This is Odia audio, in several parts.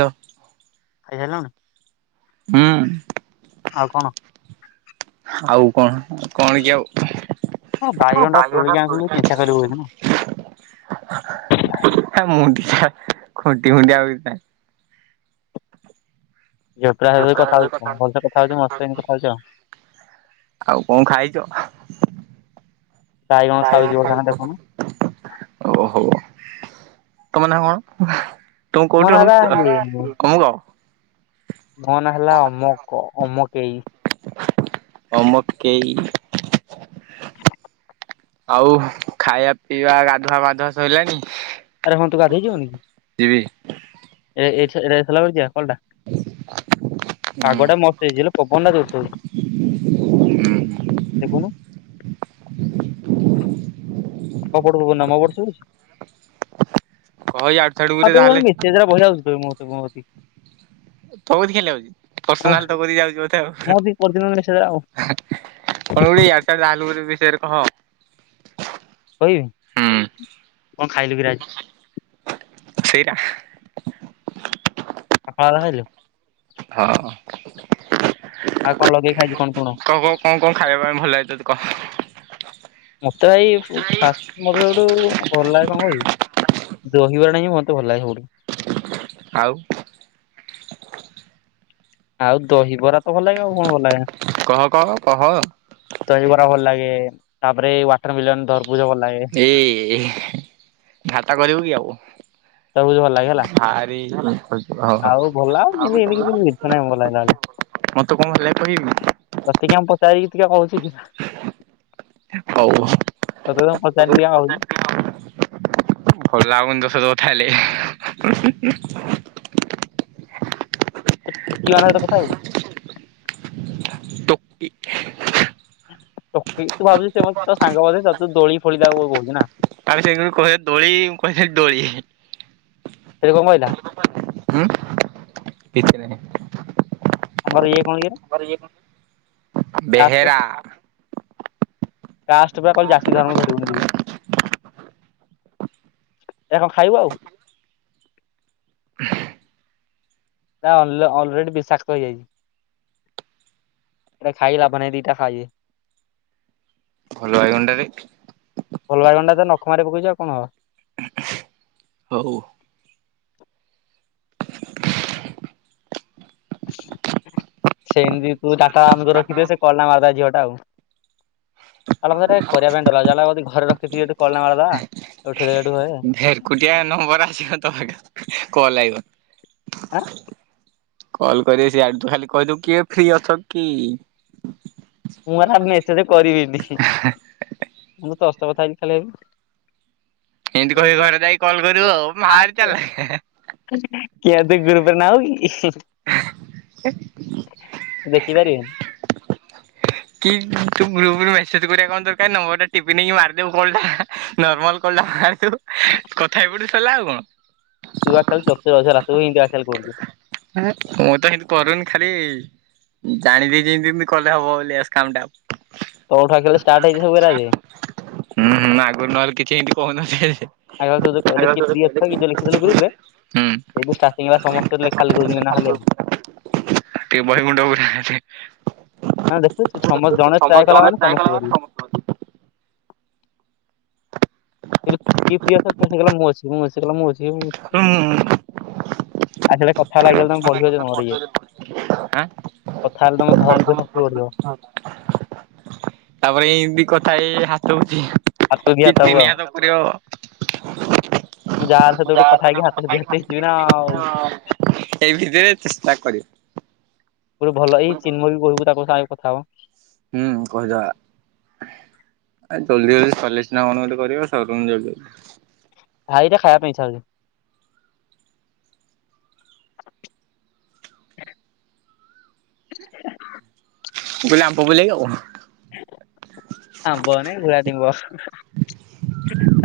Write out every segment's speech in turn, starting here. ତ ହୁଁ ଆଉ କଣ? ଆଉ କଣ କଣ କି ଆଉ ହଁ ବାଇଗଣ ଟା ତୋଳିକି ଆଣିଥିଲୁ ଚିନ୍ତା କରିବୁ ବୋଲି ନା। [inaudible] [inaudible] ମୁଣ୍ଡିଆ ଖୁଣ୍ଟି ମୁୁଣ୍ଡିଆ ବିଥାଏ। ଝିଅ ପିଲାଙ୍କ ସହିତ କଥା ହଉଛୁ ଭଲସ କଥା ହଉଛୁ ମୋ ସହିତ ଏମିତି କଥା ହଉଛୁ ଆଉ। ଆଉ କଣ ଖାଇଛ? ବାଇଗଣ ଖାଉଛି ଗୋଟେ ସାଙ୍ଗେ ଦେଖୁନୁ। ଓ ହୋ ତମେ କଣ? ତମ ମୋ କୋଉଠି ନାଁ ହେଲା ରହୁଛ? ଇଏ [inaudible] ମୋ ନା ହେଲା ଅମକ ଅମକେଇ ଅମକେଇ ଆଉ ଖାଇବା ପିଇବା ଗାଧୁଆ ପାଧୁଆ ସଇଲାଣି। ଆରେ ହଁ ତୁ ଗଧେଇଯିବୁନି କି? ଯିବି ଏ ଏ ଏଟା ସଲା ପରେ ଯିବା ଅଲଟା ହୁଁ ପାଗଟା ମସ୍ତ୍ ହେଇଛି ହେଲେ ପବନ ଟା ଜୋରସେ ହଉଛି। ଦେଖନୁ ଅପବ ମପ କହ ଇଆଡୁ ସିଆଡୁ ଗୁରେ ତାହେଲେ [unintelligible] ସେ ତାରା [inaudible] ତ କଦି କେମିତି ଲାଗୁଛି ପର୍ସନାଲ ତଗଧି ଯାଉଛି ବୋଧେ ମୋ ଆଉ କତିକି ପରଦିନ ମେସେଜ ଗୁରା ଆଉ କଣ ଗୁ ଟା ଲାଲ ପରି ବିଷୟରେ କହ। କହିବି ହୁଁ କଣ ଖାଇଲୁ କିରା ଆଜି। ସେଇଟା କଥା ହେଲୁ ହଁ ଆଉ କଣ ଲଗେଇ ଖାଇଛ ପୁଣି କ କ କଣ କଣ ଖାଇବା ପାଇଁ ଭଲ ଲଗେ ତୋତେ କହ। ମତେ ଭଇ ଫୁ ଫାଷ୍ଟ ଫୁଡ ସଠୁ ଭଲ ଲାଗେ କଣ କହିବି ଦହିବରା ଟା ହିଁ ମତେ ଭଲ ଲାଗେ ସବୁଠୁ। ଆଉ ଆଉ ଦହିବରା ତ ଭଲ ଲଗେ ଆଉ କଣ ଭଲଲଗେ କହ କହ କହ [inaudible] ତହିବରା କର ଭଲ ଲାଗେ, ତାପରେ ୱାଟର ମିଲନ ଧରପୁଜ ଭଲ ଲାଗେ ଏଇ ହି ଖାତା କରିବୁ କି ଆଉ ତରଭୁଜ ଭଲ ଲାଗେ ହେଲା ନା ରେ ଓ ଆଉ ଭଲ ଆଉ ଏମିତି ଏମିତି କିଛି ମିଛ ନାହିଁ ଭଲ ଲାଗିଲା ବେଳେ ମତେ କଣ ହେଲା କହିବି? ତତେ କିଆ ପଚାରିବି ତୁ କିଆ କହୁଚୁ ଟିକେ ରହ ହଉ ତତେ କଣ ପଚାରିଲି ଦେଖି କହିଲୁ। ଭଲ ଲାଗୁନି ତୋ ସହିତ କଥା ହେଲେ। ଟୋକି ମାନଙ୍କ ସହ କଥା ହେବୁ। [unintelligible] ଟକି [unintelligible] ଟକି ତୁ ଭାବୁଛୁ ସେ ମ ତ ସାଙ୍ଗ ବୋଧେ ତୁ ଦୋଳି ଫୋଳି ତାକୁ କହୁଛୁ ନା [unintelligible] ତାପି କ ଦୋଳି ମୁ କ ଦୋଳି ସେ କଣ କହିଲା [unintelligible] ହୁଁ କିଛି ନାହିଁ। ଆମର ଇଏ କଣ ଇଏ ତମର ୟେ କଣ କାଷ୍ଟ ବେହେରା କାଷ୍ଟ ବା କହିଲେ ଜାତି ଧର୍ମ ଧରିବୁନିି କିଛି ଏ କଣ ଖାଇବ ଆଉ? ହଁ। ତା ଅଲ୍ ଅଲରେଡି ବିଷାକ୍ତ ହେଇଯାଇଛି। ଏଇଟା ଖାଇ ଲାଭ ନାଇ ଦିଟା ଖାଇ ଭଲ [unintelligible] ବାଇଗଣଟାରେ ଫଲବାଗଣ୍ଡା ତ ନଖମାରେ ପକେଇଛି ଆଉ କଣ ହବ? ହଉ। ସେମିତି ତୁ ଡାଟା ଓନ୍ କରିରଖି ଥିବୁ ସେ [unintelligible] କିଲ ମାରଦବ ଝିଅ ଟା ଆଉ [unintelligible] ତା ମେ ଟେ କରିବା ପାଇଁଡାି ଘରେ ରଖିଠି କ ମଠିଠୁ ହୁଏ [unintelligible] ଏ ନମ୍ବର ଆସିବ ତମେ କଲ୍ ଆଇିବ ଆଁ କଲ କରେ ସି ଆଡୁ ଖାଲି କହିଦେବୁ କିଏ ଫ୍ରି ଅଛ କି? ମୁଁ [unintelligible] ହାରା ମେସେଜ କରିବିନିନି ମୁ [unintelligible] ତସ୍ତ କଥା ହେଇଛି ଖାଲି ହେବି ଏମିତି କହି ଘରେ ଯାଇକି କଲ୍ କରିବୁ ଆଉ ବାହାରି ଚାଲାଖ୍ ହେଁ ହେଁ [unintelligible] କେବେ କେବେ ନାଉ। [unintelligible] [inaudible] କି ତୁ ଦେଖିପାରିବେନି ଗ୍ରୁପ୍ ରେ ମେସେଜ୍ କରିବା କଣ ଦରକାର ନମ୍ବର ଟା ଟିପନ୍ କୁ ମାରିଦଉ କଲଟା ନର୍ମାଲ କଲଟା ମାରିଦଉ କଥା ଏପଟେ ସରିଲା ଆଉ କଣ? [unintelligible] ତୁ ଆସା ଚୁସଲାୁ ଆସା କରୁ। [unintelligible] ମୁଁ ତ ଏମତି କରୁନି ଖାଲି ଜାଣିଦେ [unintelligible] ଯେମତିମତି କଲେ ହବ ବୋଲି କାମ ଟା [unintelligible] ତଉଠ ଖେ ଷ୍ଟାର୍ଟଇଛି ସବୁରେ ଯେ। [unintelligible] ହୁଁ ହୁଁ ଆଗରୁ ନହେଲେ କିଛି ଏମତି କହୁନଥିଲେ ହେ ହେ ଆ ତ ଯ କହିଲେ କିଏ ଫ୍ରୀ ଅଛକି ଯୋଉ ଲେଖିଥିଲ ଗ୍ରୁପ ରେ ହୁଁ ସେଉଠୁଁ ଷ୍ଠାଟିଙ୍ଗ୍ ହେଲା ସମସ୍ତେ ଲେଖି ଖାଲି [unintelligible] ଧୋଇ ନା [unintelligible] ବଇଗୁଣ୍ଡ ଉପରେ ହଁ ଦେଖୁଛୁ ସମସ୍ତ ଜଣେ ଟ୍ରାଏ କଲା ମାନେ ସମସ୍ତେ କରିବେ କିଏ ଫ୍ରି ଅଛ ସେ କହିଲା ମୁଁ ଅଛି ମୁଁ ଅଛି ସେ କହିଲା ମୁଁ ଅଛି ହୁଁ। ଆ ସେ କଥା ଲାାଗି ଗଲେ ତମେ [unintelligible] ପଢିବଛର ଇଏ କଥା ହେଲେ ତମେ ଧର୍ଯ୍ୟ ହଁ। ତାପରେ ଏମତି କଥା ହେଇ ଏଇ [unintelligible] ହସଉଛି ହାତକୁ ଦି କିି ହାତ ହବ ଆଉ ତିନିହାତ। କରିହେବ। ମୁଁ ଯାହାର ସହିତ ଗୋଟେ କଥା [inaudible] ହେଇକି ହାତକୁ ଦି ହାତ ହେଇଯିବି ନା ଆଉ। ଏଇ ଭିତରେ ଚେଷ୍ଟା କରିବ। ଗୋଟେ ଭଲ ଏଇ ଚିନ୍ମୟ ବି କହିବୁ ତାଙ୍କ ସାଙ୍ଗେ କଥା ହବ। ହୁଁ କହିଦବା। ଆ ଜଲଦି ଜଲଦି ସରିଲେ ସିନା କଣ ଗୋଟେ କରିବା [unintelligible] ଜଦି ଭାଇଟା ଖାଇବା ପାଇଁ ଇଚ୍ଛା ହେଉଛି। [inaudible] [unintelligible] ବ ଆମ୍ବ ବୁଲ କ। [unintelligible] ଆମ୍ୱ ନା ଘୋଡ଼ା! ! ! ! ! ! ! ! ! !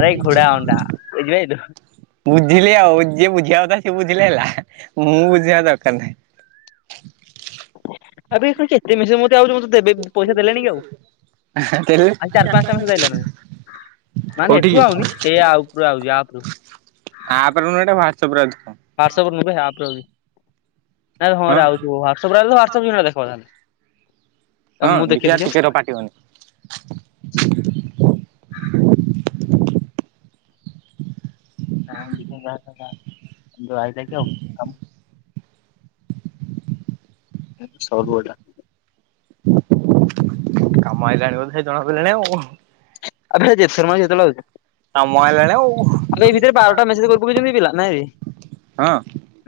ଆରେଇ ଘୋଡ଼ା ଅଣ୍ଡା ବୁଝି ପାରିଲୁ। ବୁଝିଲି ଆଉ ଯିଏ ବୁଝିବା କଥା ସେ ବୁଝିଲେ ହେଲା ମୁଁ ବୁଝିବା ଦରକାର ନାହିଁ। [unintelligible] ଆବେ ତେ ମିଶ ମତେ ଆତେ ଦେ [unintelligible] ପଇସା ଦେଲେଣି କି ଆଉ ଦେଲେ ଆ ଚାର ପାଞ୍ଚ ଟା ମାସ [unintelligible] ଯାଇିଲ ନେ। [unintelligible] ମାନେ କୋଉଠିକି ଏଠୁ ଆଉନି ଏ ଆଉ ପ ଆଉ ଯାହା ପରୁ। ହଁପଣ ମୁଁ ୱେଟ୍ସ ରେ ଅଛି। ତ। ହାଟ୍ସପ୍ ନେବେ ଆପ ରେବି ଅଛି। ନାଇଁ ହଁ। ଆଉଛି ହାଟସପଟସପ୍ ଦେଖେ। ହଁ ଦେଖିବା ଦେଖିଆ। ଟିକେଟ ର ପାଟିିବନି। ହଁଖୁ ଆକ ହଉ କ। ସବୁ ଗଡା। କାମ ହେଇଲାଣି ବୋଧ ଜଣାପଡ଼ିଲାଣି ଆଉ। ଅଭିିଜିତ ଶର୍ମା ଜତଲ ହଉଛି। କାମ ଆଇଲାଣି ଆଉ ଆଗ ଏଇ ଭିତରେ ବାରଟା ମେସେଜ କର ଯେମତି ପିଲା ନାଇ। ହଁ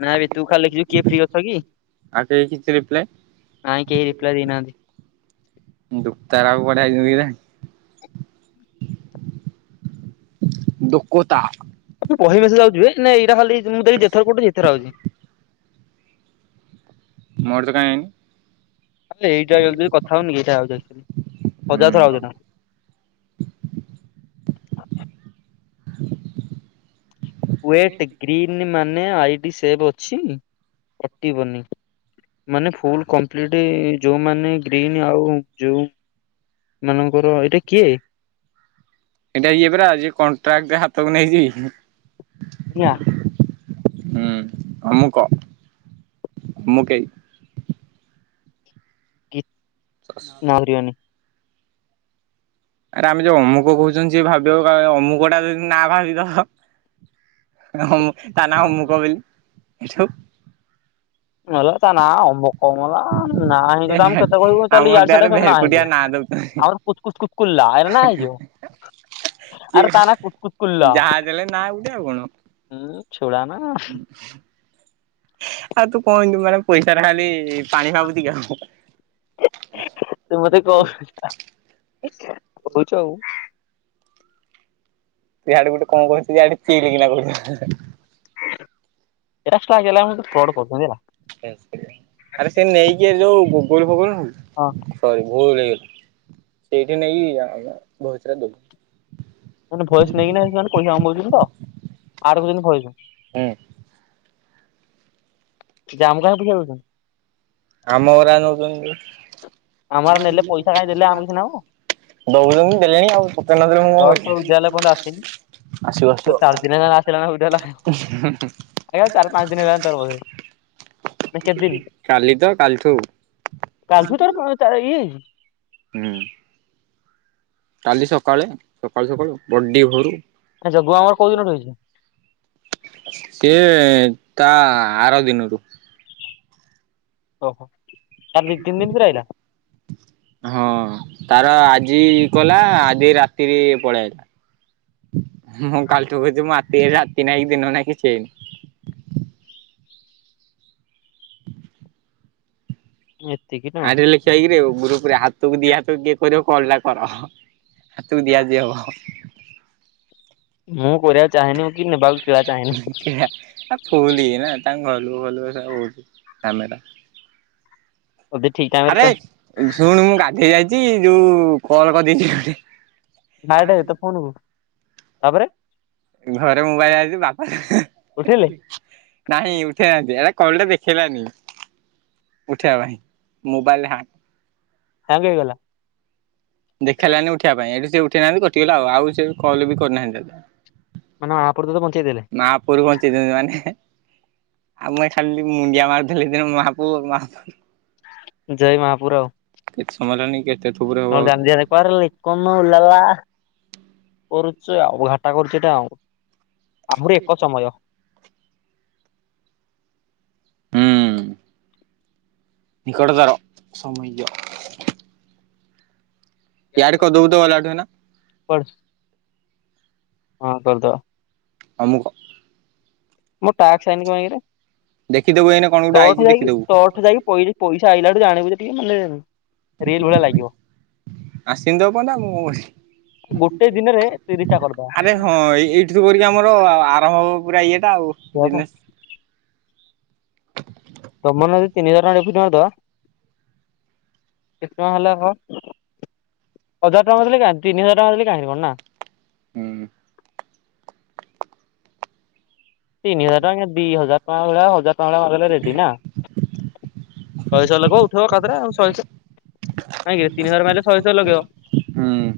ନାଇଁ ଏ ତୁ ଖାଲି ଲେଖିଛୁ କିଏ ଫ୍ରି ଅଛ କି ଆଉ କେହି କିଛି ରିପ୍ଲାଏ ନାଇଁ କେହି ରିପ୍ଲାଏ ଦେଇନାହାନ୍ତି। ଦୁପ ତାର ଆକୁ ପଡଆଯଇ କି। ଦୋକତା। ଆ ବହି ମିଶି ଯାଉଛ ଏ ଏଇଟା ଖା ମୁଁ ଦେଖିଥର କୋଠି ଯେଥର ଆଉଛି। ମୋର ତ କାଈ। ଆ ଏଇଟା କଥା ହଉନି ଏଇଟା ଆଉ ହୁଁ। ହଜାର ଥର ହଉଛି। ୱେଟ୍ ଗ୍ରୀନ୍ ମାନେ ଆଇଡି ସେଭ୍ ଅଛି କଟିବନି। ମାନେ ଫୁଲ କମ୍ପ୍ଲିଟ ଯୋଉମାନେ ଗ୍ରୀନ୍ ଆଉ ଯୋଉ। ମାନଙ୍କର ଏଇଟା କିଏ ଏଇଟା ଇଏ ପରା ଯିଏ କଣ୍ଟ୍ରାକ୍ଟ ଟେ ହାତକୁ ନେଇଛି ଆଜ୍ଞା ହୁଁ ଆମ କୁ କଣ ମୁଁ କେହି କି [inaudible] ଆରେ ଆମେ ଯୋଉ ଅମୁକ କହୁଛନ୍ତି ସିଏ ଭାବିବ ଅମୁକ ଟା ଯଦି ନା ଭାବିବ ତ ହଁମ ତା ନା ଅମୁକ ବୋଲି ନହେ ତା ନା ଅମୁକ ମଲା ନା ହେ ଆମେ କେତେ କହିବୁ ଆମ ତାହେଲେ ୟଡେ ଦେହରେ ସଆଡେ ସବୁ ନା ଭେରକୁଟିଆ ହେଇଯ ନାଁ ଦଉଛନ୍ତି। ଆର କଛ କୁଛ କୁଛ କୁଲଲା ଏରେ ନା ହେଇଯିବ ଆରେ ତା ନା କୁତକୁତକୁଲ କିଏ ଯାହା ଦେଲେ ନା ଗୋଟେ ଆଉ କଣ ହୁଁ ଚଛୋଡ଼ ନା ଆଉ ତୁ କହନ୍ତୁ ମାନେ ପଇସା ଟା ଖାଲି ପାଣି ଭାବୁଛି କାମ ତ ମତେ କହୁ କହୁଛ ଆଉ ଯାଆଡେ ଗୋଟେ କଣ କହୁଛି କେଜାଣି ଯାଆଡେ ଚେଇ କିନା କରୁଛ ଏସ ଟା ଗଲା ତୁ କ୍ରଡ଼ କରଛଲା। ଆରେ ସେ ନେଇକି ଯୋଉ ଗୁଗଲ ଫୋଗୋଲ ହଉ। ହଁ। ସରି ଭୁଲ ହେଇଗଲା ସେଇଠି ନେଇକି ଆମେ ଭୋଏସ ଟା ଦବୁ ସେ ଭଏସ ନେଇକିନା ସେମାନେ କହିବା କହିଛନ୍ତି ତ ଆଡ କଲେ କହିବୁ ହଁ ଯେ ଆମକୁ କାହିଁ ପଇସା ଦଉଛନ୍ତି ଆମ ହଇରାଣ ହଉଛନ୍ତି ଯୋଉ ଆମର ନେଲେ ପଇସା ଖାଇ ଦେଲେ ଆମ କିଛି ନାହୁଁ ଦଉଚନ୍ତି ଦେଲେଣି ଆଉ ତତେ ନଦେଲେ ମୁଁ ତର ତ କଣ ଉଜାଲେ ଏପର୍ଯ୍ୟନ୍ତ ଆସିନି କରିବି। ଆସିବ ତ ଆସିବ ଚାର ଦିନ ହେଲା ଆସିଲାଣି ହେଲା ଏୟୀ ଚାର ପାଞ୍ଚ ଦିନ ହେଲାଣି ତାର ବୋଧେ ନା କେତେ ଦିନ କାଲି ତ କାଲିଠୁ ତାର ହୁଁ କାଲି ସକାଳେ ସକାଳୁ ସକାଳୁ ବଡ଼ି ଭୋରୁ ଜଗୁ ଆମ କଉ ଦିନଠୁ ହେଇଛି ସିଏ ତା ଆର ଦିନରୁ ଓହୋ ତାର ଦିଇ ତିନି ଦିନିତରେ ରହିଲା ହଁ ତାର ଆଜି କଲା ଆଜି ରାତିରେ ପଳେଇଲା ମୁଁ କାଲିଠୁ କହିଛି ମତି ରାତି ନାଁ ଦିନ ନାଇ କିିଛି ନାଇଁ ଏତିକି ଟଙ୍କା ଆଠ ଲେଖିଇକିରେ ଗ୍ରୁପରେ ହାତକୁ ଦିଆ ହାତ କିଏ କରିବ କଲ ଟା କର ହାତକୁ ଦିଆ ଯେ ହବ ମୁଁ କରିବାକୁ ଚାହଁନି କି ନେବାକୁ ପିବା ଫୁଲ ଚାହେଁନି [unintelligible] ଆରେ ଯଦି ଠିକ ଟାଇମରେ ଶୁଣୁ ମୁଁ ଗାଧେଇ ଯାଇଛି ଯୋଉ କଲ କରିଦେଇଛି ଗୋଟେ ଥା ଏଟେ ଏତେ ଫନ କରୁଛୁ ତାପରେ ଘରେ ମୋବାଇଲ ଆସିଛି ବାପା ଉଠେଇଲେ ନାହିଁ ଉଠେଇ ନାହାନ୍ତି ଏଟା କଲ ଟା ଦେଖେଇଲାନି ଉଠେଇବା ପାଇଁ ମୋବାଇଲରେ ହାଙ୍ଗ ହେଇଗଲା ଦେଖେଇଲାନି ଉଠିବା ପାଇଁ ଏଇଠୁ ସେ ଉଠେଇନାହାନ୍ତି କଟିଗଲା ଆଉ ସେ କଲ ବି କରିୁନାହାନ୍ତି ଦା ମାନେ ମହାପୁରୁ ତତେ ବଞ୍ଚେଇ ଦେଲେ ଉପରୁ ପହଞ୍ଚେଇ ଦ ମାନେ ଆଉ ମୁଇ ଏ ଖାଲି ମୁଣ୍ଡିଆ ମାରିଦେଲି ଦିନ ମହାପୁଭ ମହାପ ଜୟ ମହାପୁର ଆଉ ଏତେ ସମୟ ହେଲାଣି ଥୁବୁରେ ହବ ମୋ ଆହୁରି ଗଞ୍ଜିଆରେ କୂଅରେ ଲେ କଣ ଲାଲା ଘାଟା କରୁଛୁ ଆଉ ଆମର ଏକ ସମୟ ହୁଁ ନିକଟତର ସାମଜ ଇଆଡେ କ କରିଦବୁ ଦ ତ ଗଲାଠୁ ଏଇନା ପ ହଁ କରିଲଦ ଆମକୁ ମୋ ଟାକ୍ାଇନି କରେ ଦେଖିଦବୁ ଏଇନେ କଣ ଗୋଟେ ଆଇଛି ତଠ ଯାଇକି ଦେଖିଦବୁ ତଠ ଯାଇକି କହିଲି ପଇସା ଆଇଲାା ବଠୁ ଜାଣିବୁ ଟିକେ ମାନେ ରେଲ ଭଳିଆ ଲାଗିବ ଆସିିବ ନା ମୁଁ ଗୋଟେ ଦିନରେ ତିରିଶଟା କରିଦବା ଆରେ ହଁ ଏ ଏଇଠିୁ କରିକି ଆମର କମ ହବ ପୁରା ଇଏଟା ଆଉ ଦେଖ ବିଜନେସ୍ ତମର ନଦି ତିନି ହଜାର ଟଙ୍କା ଫୁ ତ କେତେ ଟଙ୍କା ହେଲେ ହଜାର ଟାଲୋ ତିନିଜାର ଟା ଦେଲେ କାଁିବ ନା ହୁଁ ତିନ ହଜାର ଟଙ୍କା ଦି ହଜାର ଟଙ୍କା ହଜାର ଟଙ୍କା ରେ ଗଲେ ରେଡିି ନା ଶହେ ଶହ ଲଗେଇ ଉଠେଇବ କାାତରେ ଆ ଶହେ ଶହ କାହିଁକି ତିନି ହଜାର ମାରିଲେ ଶହେ ଶହ ଲଗେଇବ ହୁଁ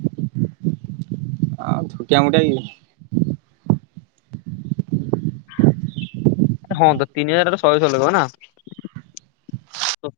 ଆଉ ୋଟିଆ ମୁୋଟା ହଁ ତ ତିନି ହଜାର ଟା ଶହେ ଶହ ଲେଖ ନା ତ